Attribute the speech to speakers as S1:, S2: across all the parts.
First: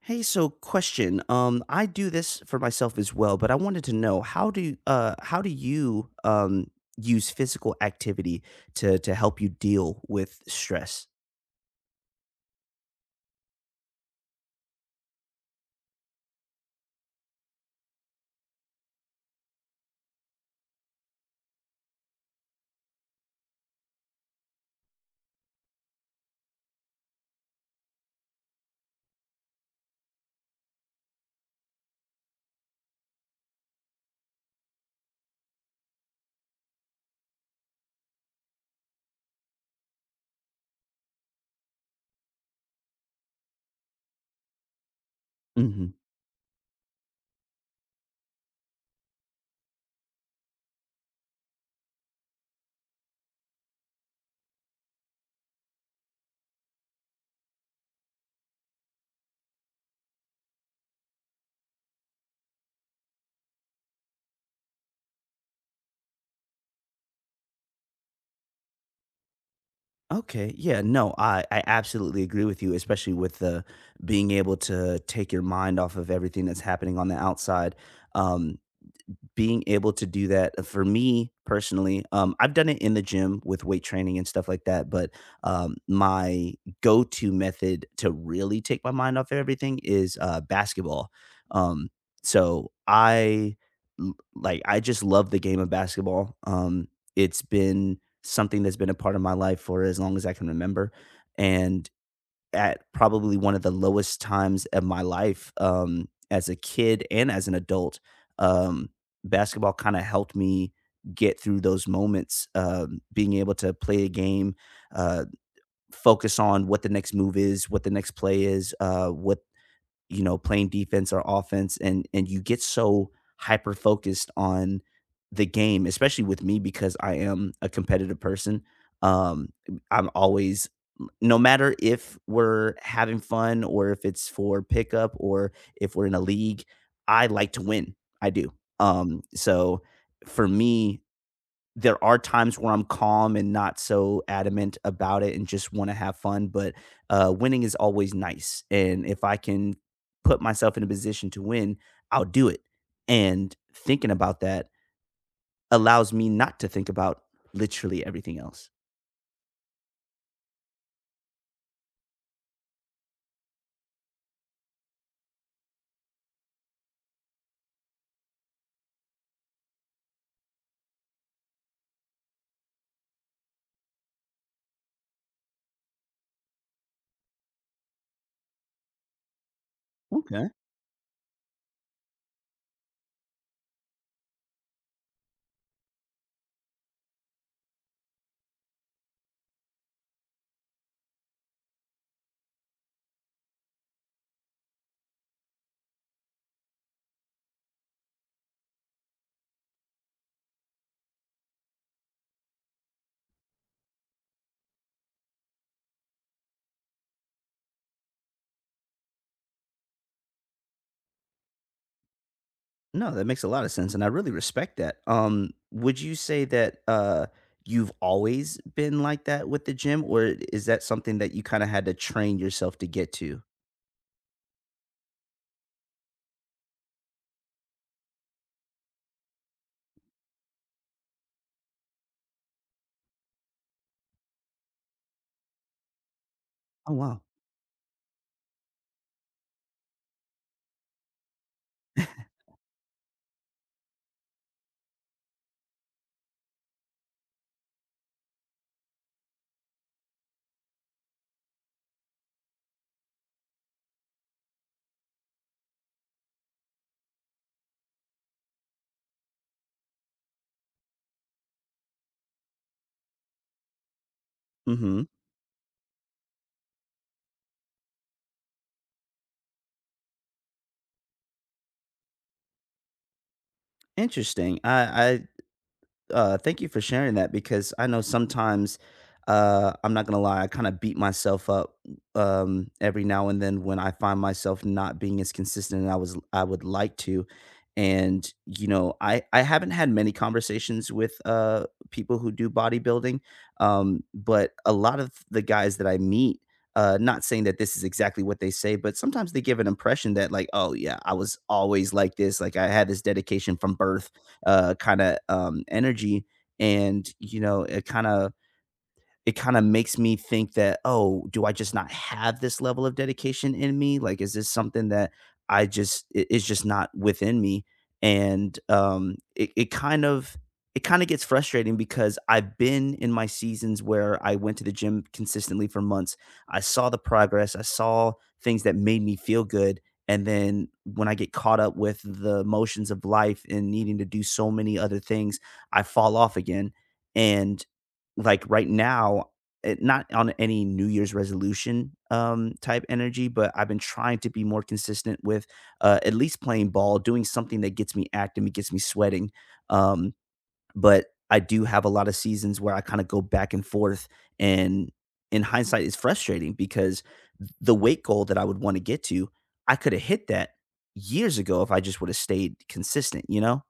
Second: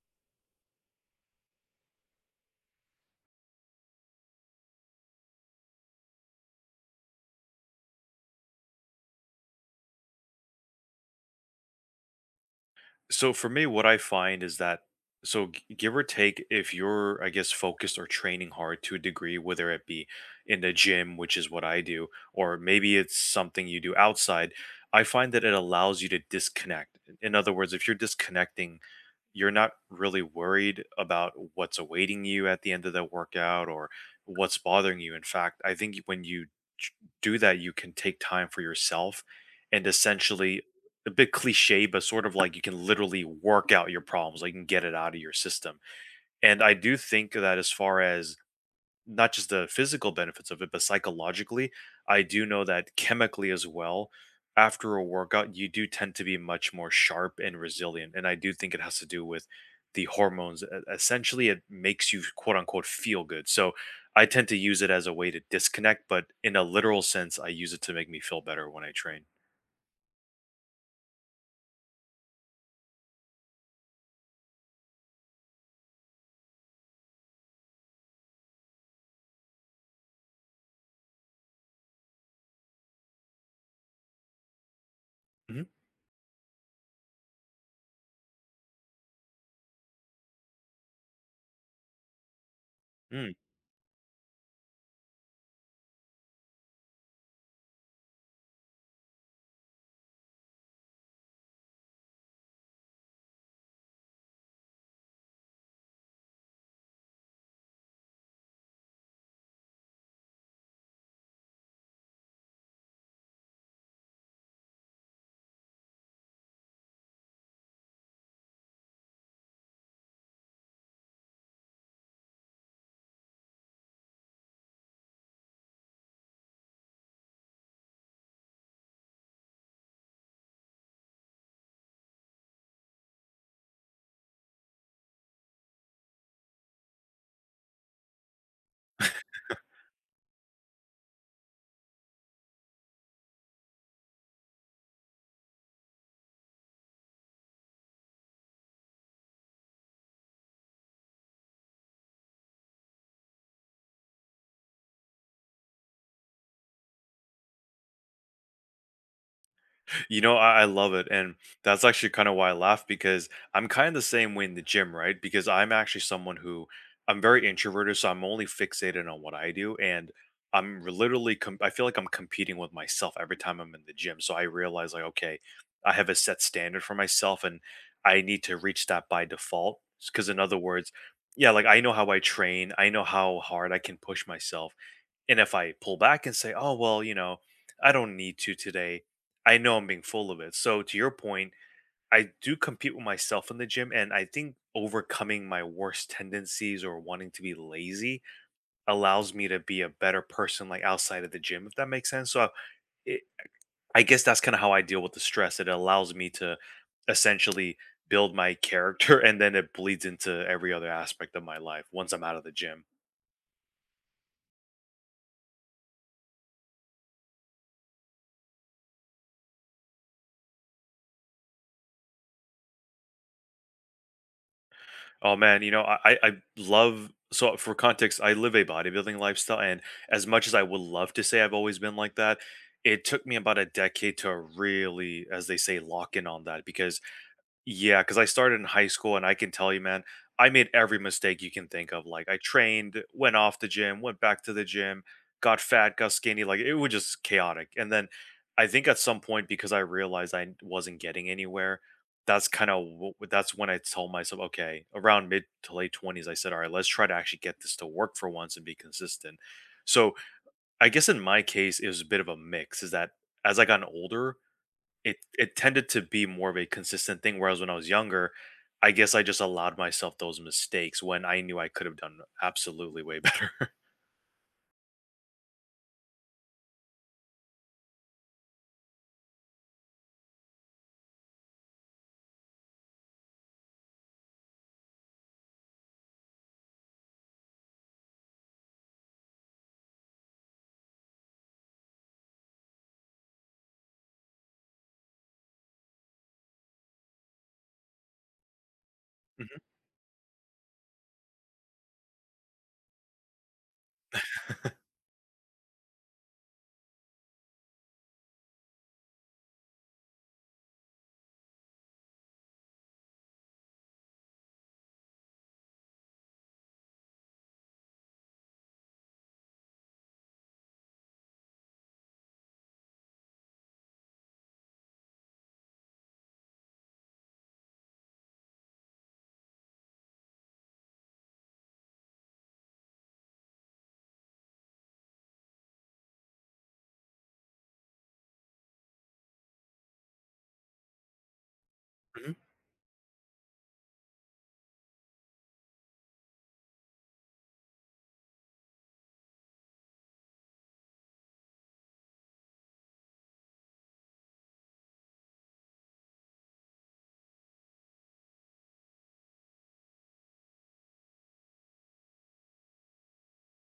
S1: Hey, so question. I do this for myself as well, but I wanted to know how do you use physical activity to help you deal with stress?
S2: So for me, what I find is that give or take, if you're I guess focused or training hard to a degree, whether it be in the gym, which is what I do, or maybe it's something you do outside, I find that it allows you to disconnect. In other words, if you're disconnecting you're not really worried about what's awaiting you at the end of the workout or what's bothering you. In fact, I think when you ch- do that, you can take time for yourself and essentially a bit cliche, but sort of like you can literally work out your problems, like you can get it out of your system.
S1: hmm
S2: And I do think that as far as not just the physical benefits of it, but psychologically, I do know that chemically as well, after a workout, you do tend to be much more sharp and resilient. And I do think it has to do with the hormones. Essentially, it makes you quote unquote feel good. So I tend to use it as a way to disconnect, but in a literal sense, I use it to make me feel better when I train.
S1: Okay, yeah, no, I absolutely agree with you, especially with the being able to take your mind off of everything that's happening on the outside. Um, Being able to do that for me personally I've done it in the gym with weight training and stuff like that, but
S2: Mhm.
S1: my go-to method to really take my mind off everything is basketball. um so
S2: Mm.
S1: i like, I just love the game of basketball. It's been something that's been a part of my life for as long as I can remember, and at probably one of the lowest times of my life, as a kid and as an adult. Um, Basketball kinda helped me get through those moments, being able to play a game, uh, focus on what the next move is, what the next play is, playing defense or offense, and you get so hyper focused on the game, especially with me because I am a competitive person. Um I'm always, no matter if we're having fun or if it's for pickup or if we're in a league, I like to win. I do. So for me, there are times where I'm calm and not so adamant about it and just want to have fun, but winning is always nice. And if I can put myself in a position to win, I'll do it. And thinking about that allows me not to think about literally everything else.
S2: You know, I love it. And that's actually kind of why I laugh because I'm kind of the same way in the gym, right? Because I'm actually someone who I'm very introverted. So I'm only fixated on what I do. And I feel like I'm competing with myself every time I'm in the gym. So I realize, like, okay, I have a set standard for myself and I need to reach that by default. Because, in other words, yeah, like I know how I train, I know how hard I can push myself and if I pull back and say, oh, well, you know, I don't need to today, I know I'm being full of it. So, to your point, I do compete with myself in the gym. And I think overcoming my worst tendencies or wanting to be lazy allows me to be a better person, like outside of the gym, if that makes sense. It, I guess that's kind of how I deal with the stress. It allows me to essentially build my character and then it bleeds into every other aspect of my life once I'm out of the gym.
S1: No, that makes a lot of sense. And I really respect that. Would you say that you've always been like that with the gym, or is that something that you kind of had to train yourself to get to?
S2: Oh man, you know, I love so for context, I live a bodybuilding lifestyle, and as much as I would love to say I've always been like that, it took me about a decade to really, as they say, lock in on that
S1: Oh
S2: because
S1: wow.
S2: yeah, because I started in high school, and I can tell you, man, I made every mistake you can think of, like, I trained, went off the gym, went back to the gym, got fat, got skinny, like, it was just chaotic, and then I think at some point, because I realized I wasn't getting anywhere, that's kinda that's when I told myself, "Okay," around mid to late 20s, I said, "Alright, let's try to actually get this to work for once and be consistent." So, I guess in my case, it was a bit of a mix, is that as I got older,
S1: Mm-hmm.
S2: it tended to be more of a consistent thing. Whereas when I was younger, I guess I just allowed myself those mistakes when I knew I could have done absolutely way better.
S1: Interesting. Thank you for sharing that, because I know sometimes I'm not gonna lie, I kind of beat myself up every now and then when I find myself not being as consistent as I was I would like to. And you know, I haven't had many conversations with people who do bodybuilding, but a lot of the guys that I meet. Not saying that this is exactly what they say, but sometimes they
S2: Mhm,
S1: give an impression that, like, oh, yeah, I was always like this. Like, I had this dedication from birth, kind of energy. And you know, it kind of makes me think that, oh, do I just not have this level of dedication in me? Like, is this something that is just not within me? And it kind of gets frustrating, because I've been in my seasons where I went to the gym consistently for months. I saw the progress, I saw things that made me feel good. And then when I get caught up with the emotions of life and needing to do so many other things, I fall off again. And like right now, not on any New Year's resolution
S2: mhm.
S1: type energy, but I've been trying to be more consistent with at least playing ball, doing something that gets me active, and gets me sweating. Um, but I do have a lot of seasons where I kind of go back and forth, and in hindsight, it's frustrating because the weight goal that I would want to get to, I could have hit that years ago if I just would have stayed consistent. You know?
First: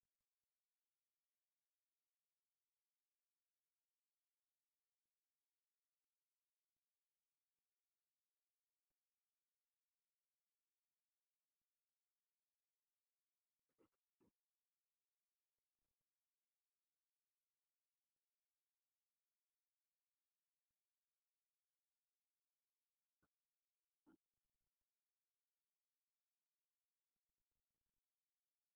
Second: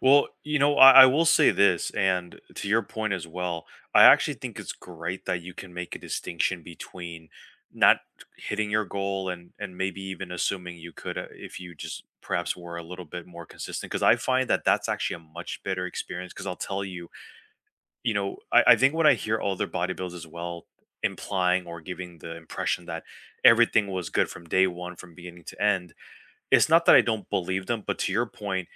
S2: Well, you know, I will say this, and to your point as well, I actually think it's great that you can make a distinction between not hitting your goal and maybe even assuming you could if you just perhaps were a little bit more consistent because I find that that's actually a much better experience because I'll tell you you know, I think when I hear older bodybuilders as well implying or giving the impression that everything was good from day one, from beginning to end, it's not that I don't believe them, but to your point,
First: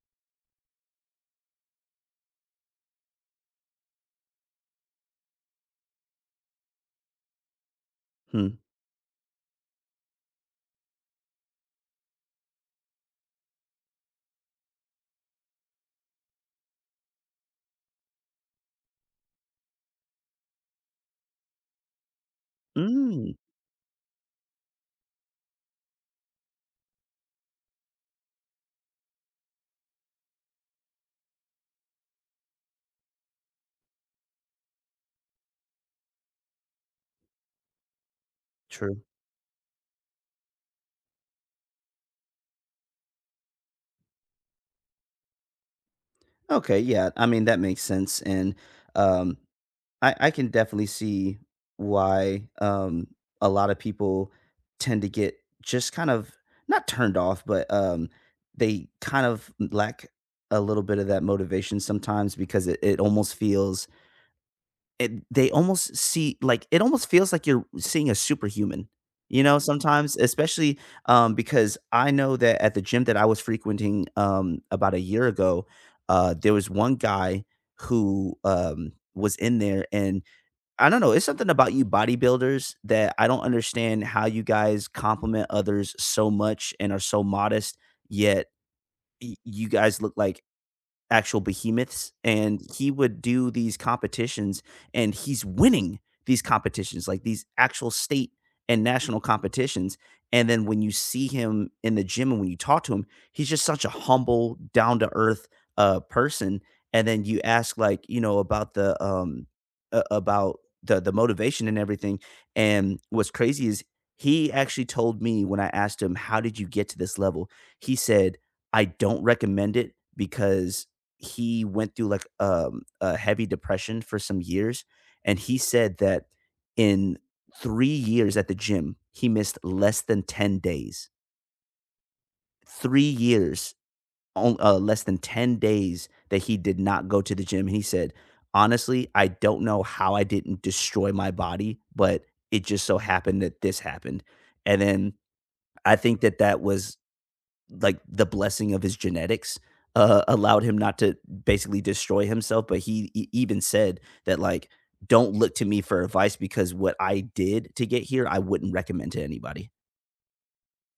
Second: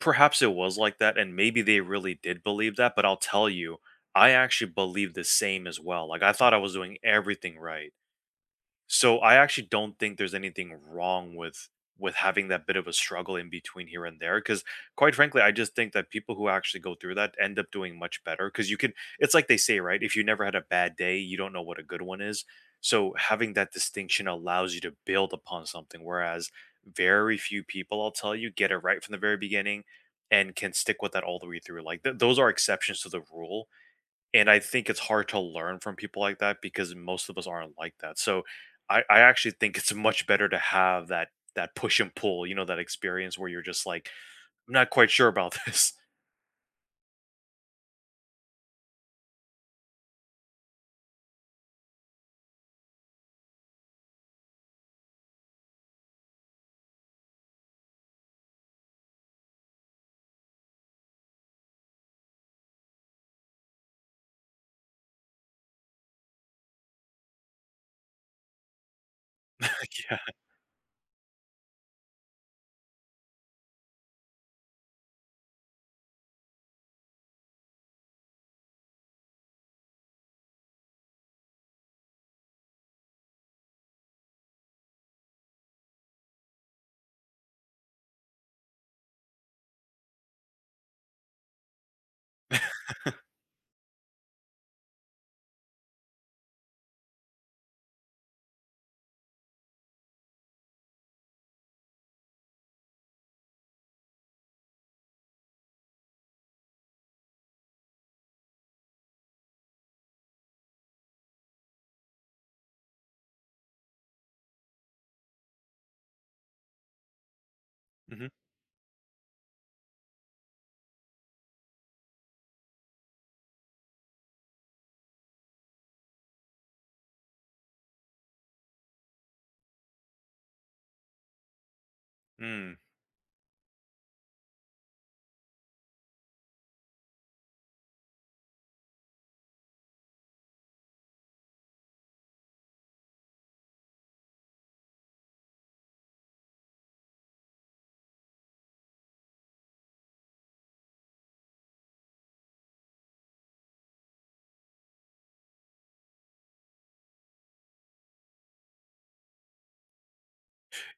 S2: perhaps it was like that, and maybe they really did believe that. But I'll tell you, I actually believe the same as well. Like I thought I was doing everything right.
S1: Hmm.
S2: So I actually don't think there's anything wrong with having that bit of a struggle in between here and there because quite frankly I just think that people who actually go through that end up doing much better because you can it's like they say right if you never had a bad day you don't know what a good one is so
S1: Mm,
S2: having that distinction allows you to build upon something whereas very few people I'll tell you get it right from the very beginning and can stick with that all the way through like those are exceptions to the rule and I think it's hard to learn from people like that because most of us aren't like that. So I,
S1: true.
S2: I actually think it's much better to have that push and pull, you know, that experience where you're just like, I'm not quite sure about this.
S1: Okay, yeah. I mean, that makes sense. And um, I can definitely see why a lot of people tend to get just kind of not turned off, but they kind of lack a little bit of that motivation sometimes because it almost feels it they almost see like, it almost feels like you're seeing a superhuman, you know,
S2: Like,
S1: sometimes,
S2: yeah.
S1: especially, because I know that at the gym that I was frequenting, about a year ago, there was one guy who, was in there and I don't know, it's something about you bodybuilders that I don't understand how you guys compliment others so much and are so modest, yet y you guys look like actual behemoths, and he would do these competitions, and he's winning these competitions, like these actual state and national competitions, and then when you see him in the gym and when you talk to him, he's just such a humble, down to earth, person, and then you ask, like, you know, about the, a about the motivation and everything, and what's crazy is he actually told me when I asked him, "How did you get to this level?" He said, "I don't recommend it, because he went through like a heavy depression for some years, and he said that in 3 years at the gym, he missed less than 10 days.
S2: Hmm.
S1: 3 years, on less than 10 days that he did not go to the gym. He said, "Honestly, I don't know how I didn't destroy my body, but it just so happened that this happened." And then I think that that was like the blessing of his genetics, allowed him not to basically destroy himself. But he even said that like, don't look to me for advice because what I did to get here, I wouldn't recommend to anybody.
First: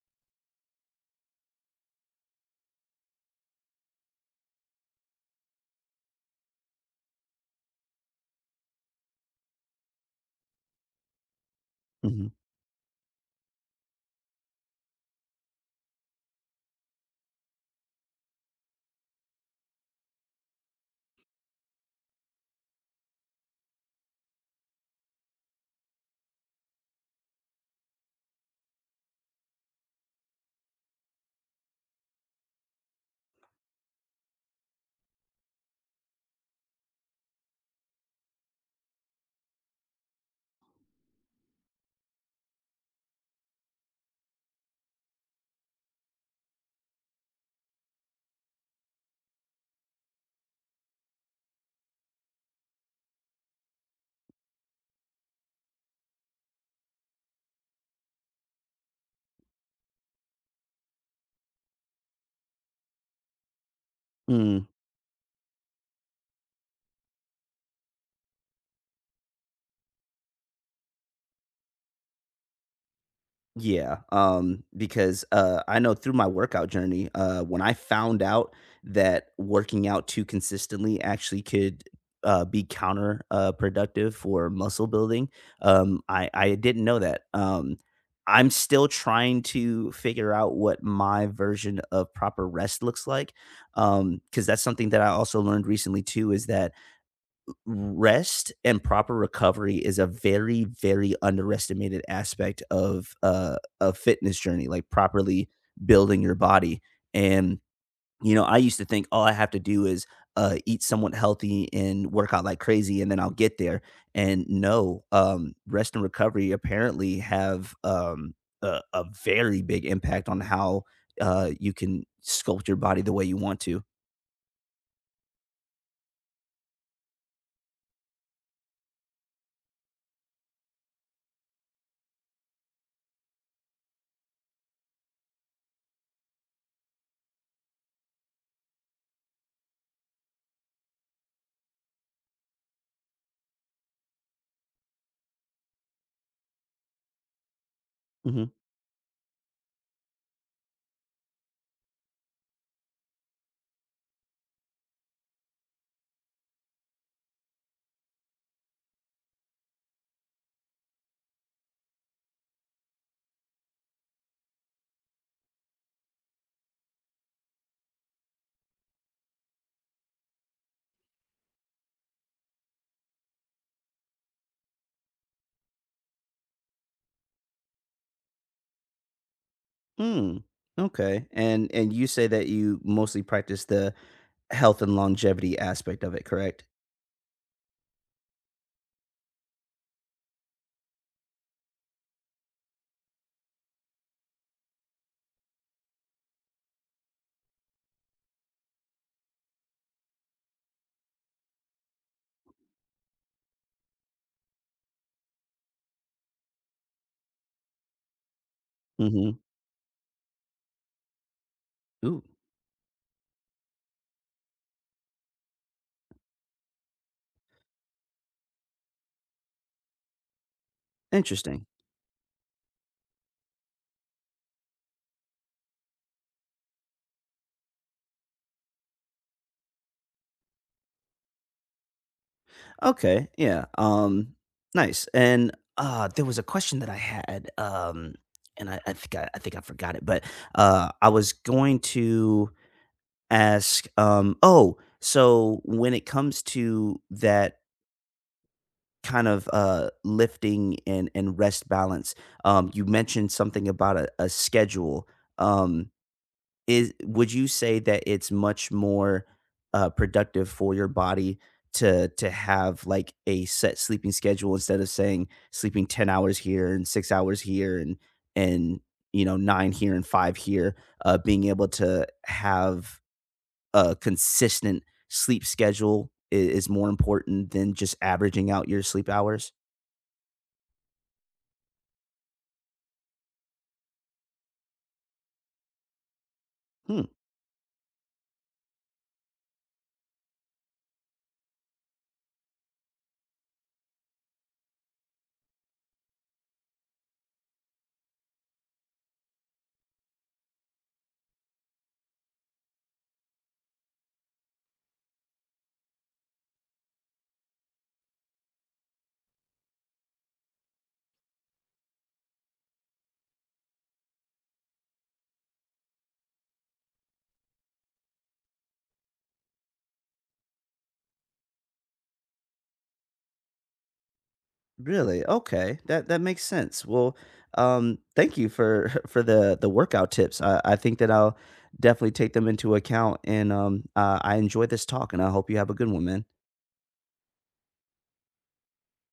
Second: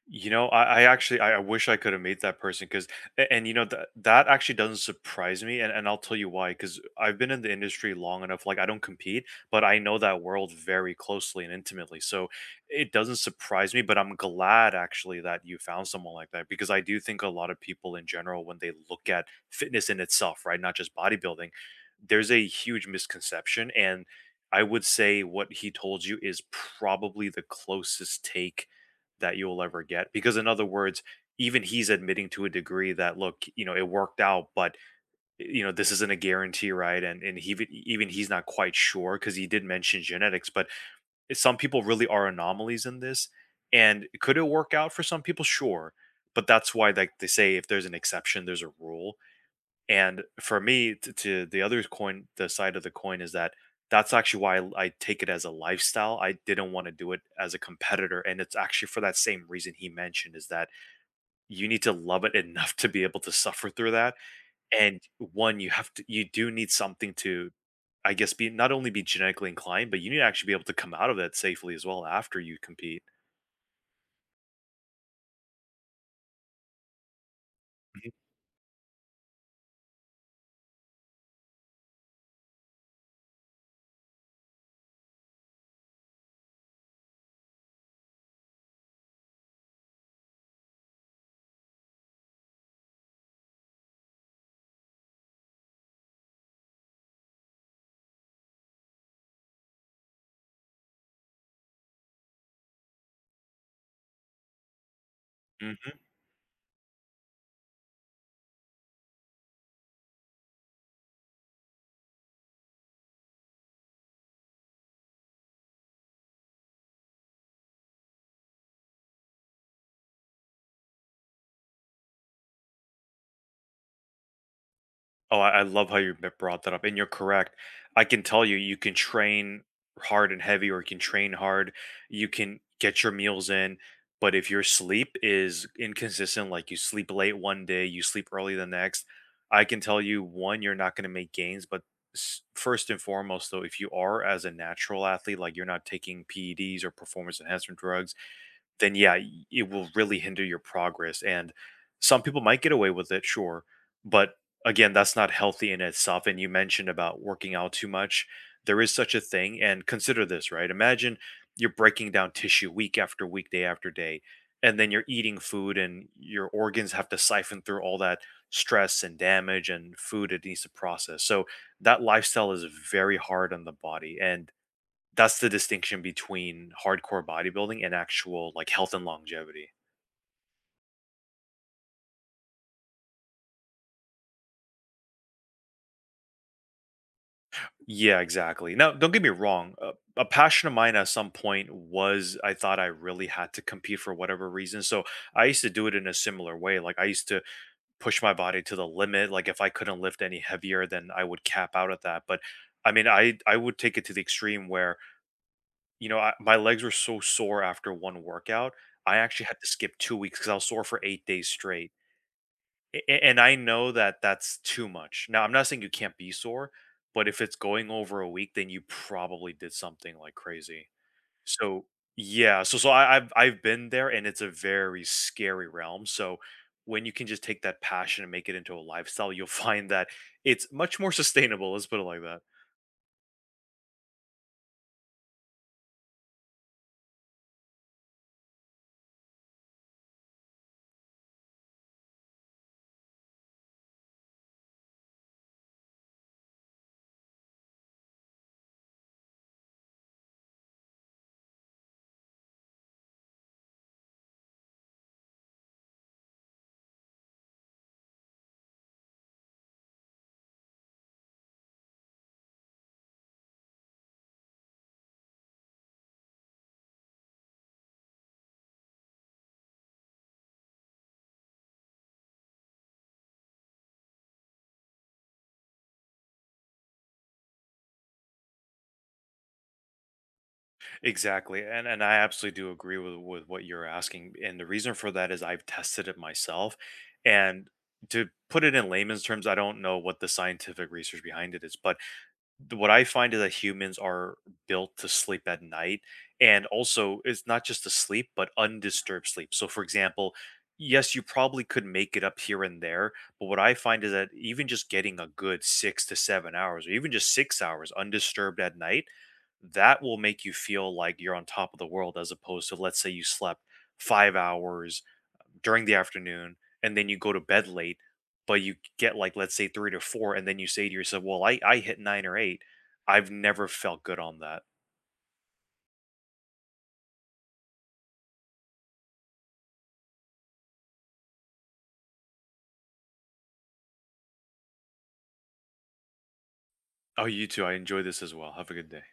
S2: You know, I actually I wish I could have made that person because and, you know that that actually doesn't surprise me and I'll tell you why because I've been in the industry long enough like I don't compete but I know that world very closely and intimately so
S1: hmm
S2: it doesn't surprise me but I'm glad actually that you found someone like that because I do think a lot of people in general when they look at fitness in itself right not just bodybuilding there's a huge misconception and I would say what he told you is probably the closest take that you'll ever get because in other words even he's admitting to a degree that look you know it worked out but you know this isn't a guarantee right and he even he's not quite sure because he did mention genetics but some people really are anomalies in this and could it work out for some people sure but that's why like they say if there's an exception there's a rule and for me, to the other coin, the side of the coin is that that's actually why I take it as a lifestyle. I didn't want to do it as a competitor. And it's actually for that same reason he mentioned is that you need to love it enough to be able to suffer through that. And one, you have to, you do need something to, I guess, be not only be genetically inclined, but you need to actually be able to come out of that safely as well after you compete.
S1: Yeah, because, I know through my workout journey, when I found out that working out too consistently actually could, be counter, productive for muscle building, I didn't know that, I'm still trying to figure out what my version of proper rest looks like, because that's something that I also learned recently too, is that rest and proper recovery is a very very underestimated aspect of a fitness journey, like properly
S2: Mhm.
S1: building your body. And you know, I used to think all I have to do is eat somewhat healthy and work out like crazy and then I'll get there. And no, rest and recovery apparently have a very big impact on how you can sculpt your body the way you want to.
S2: Oh, I love how you b brought that up, and you're correct. I can tell you, you can train hard and heavy, or you can train hard. You can get your meals in, but if your sleep is inconsistent, like you sleep late one day, you sleep early the next, I can tell you, one, you're not gonna make gains, but s first and foremost, though, if you are as a natural athlete, like you're not taking PEDs or performance enhancement drugs,
S1: Mhm.
S2: then yeah, it will really hinder your progress. And some people might get away with it, sure, but again, that's not healthy in itself. And you mentioned about working out too much. There is such a thing. And consider this, right? Imagine you're breaking down tissue week after week, day after day, and then you're eating food and your organs have to siphon through all that stress and damage and food it needs to process. So that lifestyle is very hard on the body. And that's the distinction between hardcore bodybuilding and actual, like, health and longevity.
S1: Mm, okay. And you say that you mostly practice the health and longevity aspect of it, correct?
S2: Yeah, exactly. Now, don't get me wrong, a passion of mine at some point was I thought I really had to compete for whatever reason, so I used to do it in a similar way, like, I used to push my body to the limit, like, if I couldn't lift any heavier, then I would cap out at that, but, I mean, I would take it to the extreme where, you know, I my legs were so sore after 1 workout, I
S1: Mhm.
S2: actually had to skip 2 weeks because I was sore for 8 days straight.
S1: Ooh,
S2: And I know that that's too much. Now, I'm not saying you can't be sore, but if it's going over a week, then you probably did something like crazy.
S1: interesting.
S2: So yeah, so I've been there, and it's a very scary realm. So when you can just take that passion and make it into a lifestyle, you'll find that it's much more sustainable. Let's put it like that.
S1: Okay, yeah. Nice. And, there was a question that I had, and I think I think I forgot it, but, I was going to ask, oh, so when it comes to that kind of lifting and rest balance. You mentioned something about a schedule. Um, is Would you say that it's much more productive for your body to have like a set sleeping schedule, instead of saying sleeping 10 hours here and 6 hours here and you know 9 here and 5 here? Being able to have a consistent sleep schedule is more important than just averaging out your sleep hours.
S2: Exactly. And I absolutely do agree with what you're asking. And the reason for that is I've tested it myself.
S1: Hmm.
S2: And to put it in layman's terms, I don't know what the scientific research behind it is, but what I find is that humans are built to sleep at night, and also it's not just to sleep, but undisturbed sleep. So, for example, yes, you probably could make it up here and there, but what I find is that even just getting a good 6 to 7 hours, or even just 6 hours undisturbed at night, that will make you feel like you're on top of the world, as opposed to let's say you slept 5 hours during the afternoon and then you go to bed late but you get like let's say 3 to 4 and then you say to yourself well I hit 9 or 8 I've never felt good on that
S1: Really? Okay. That that makes sense. Well, thank you for for the workout tips. I think that I'll definitely take them into account, and I enjoyed this talk, and I hope you have a good one, man.
S2: oh you too I enjoy this as well have a good day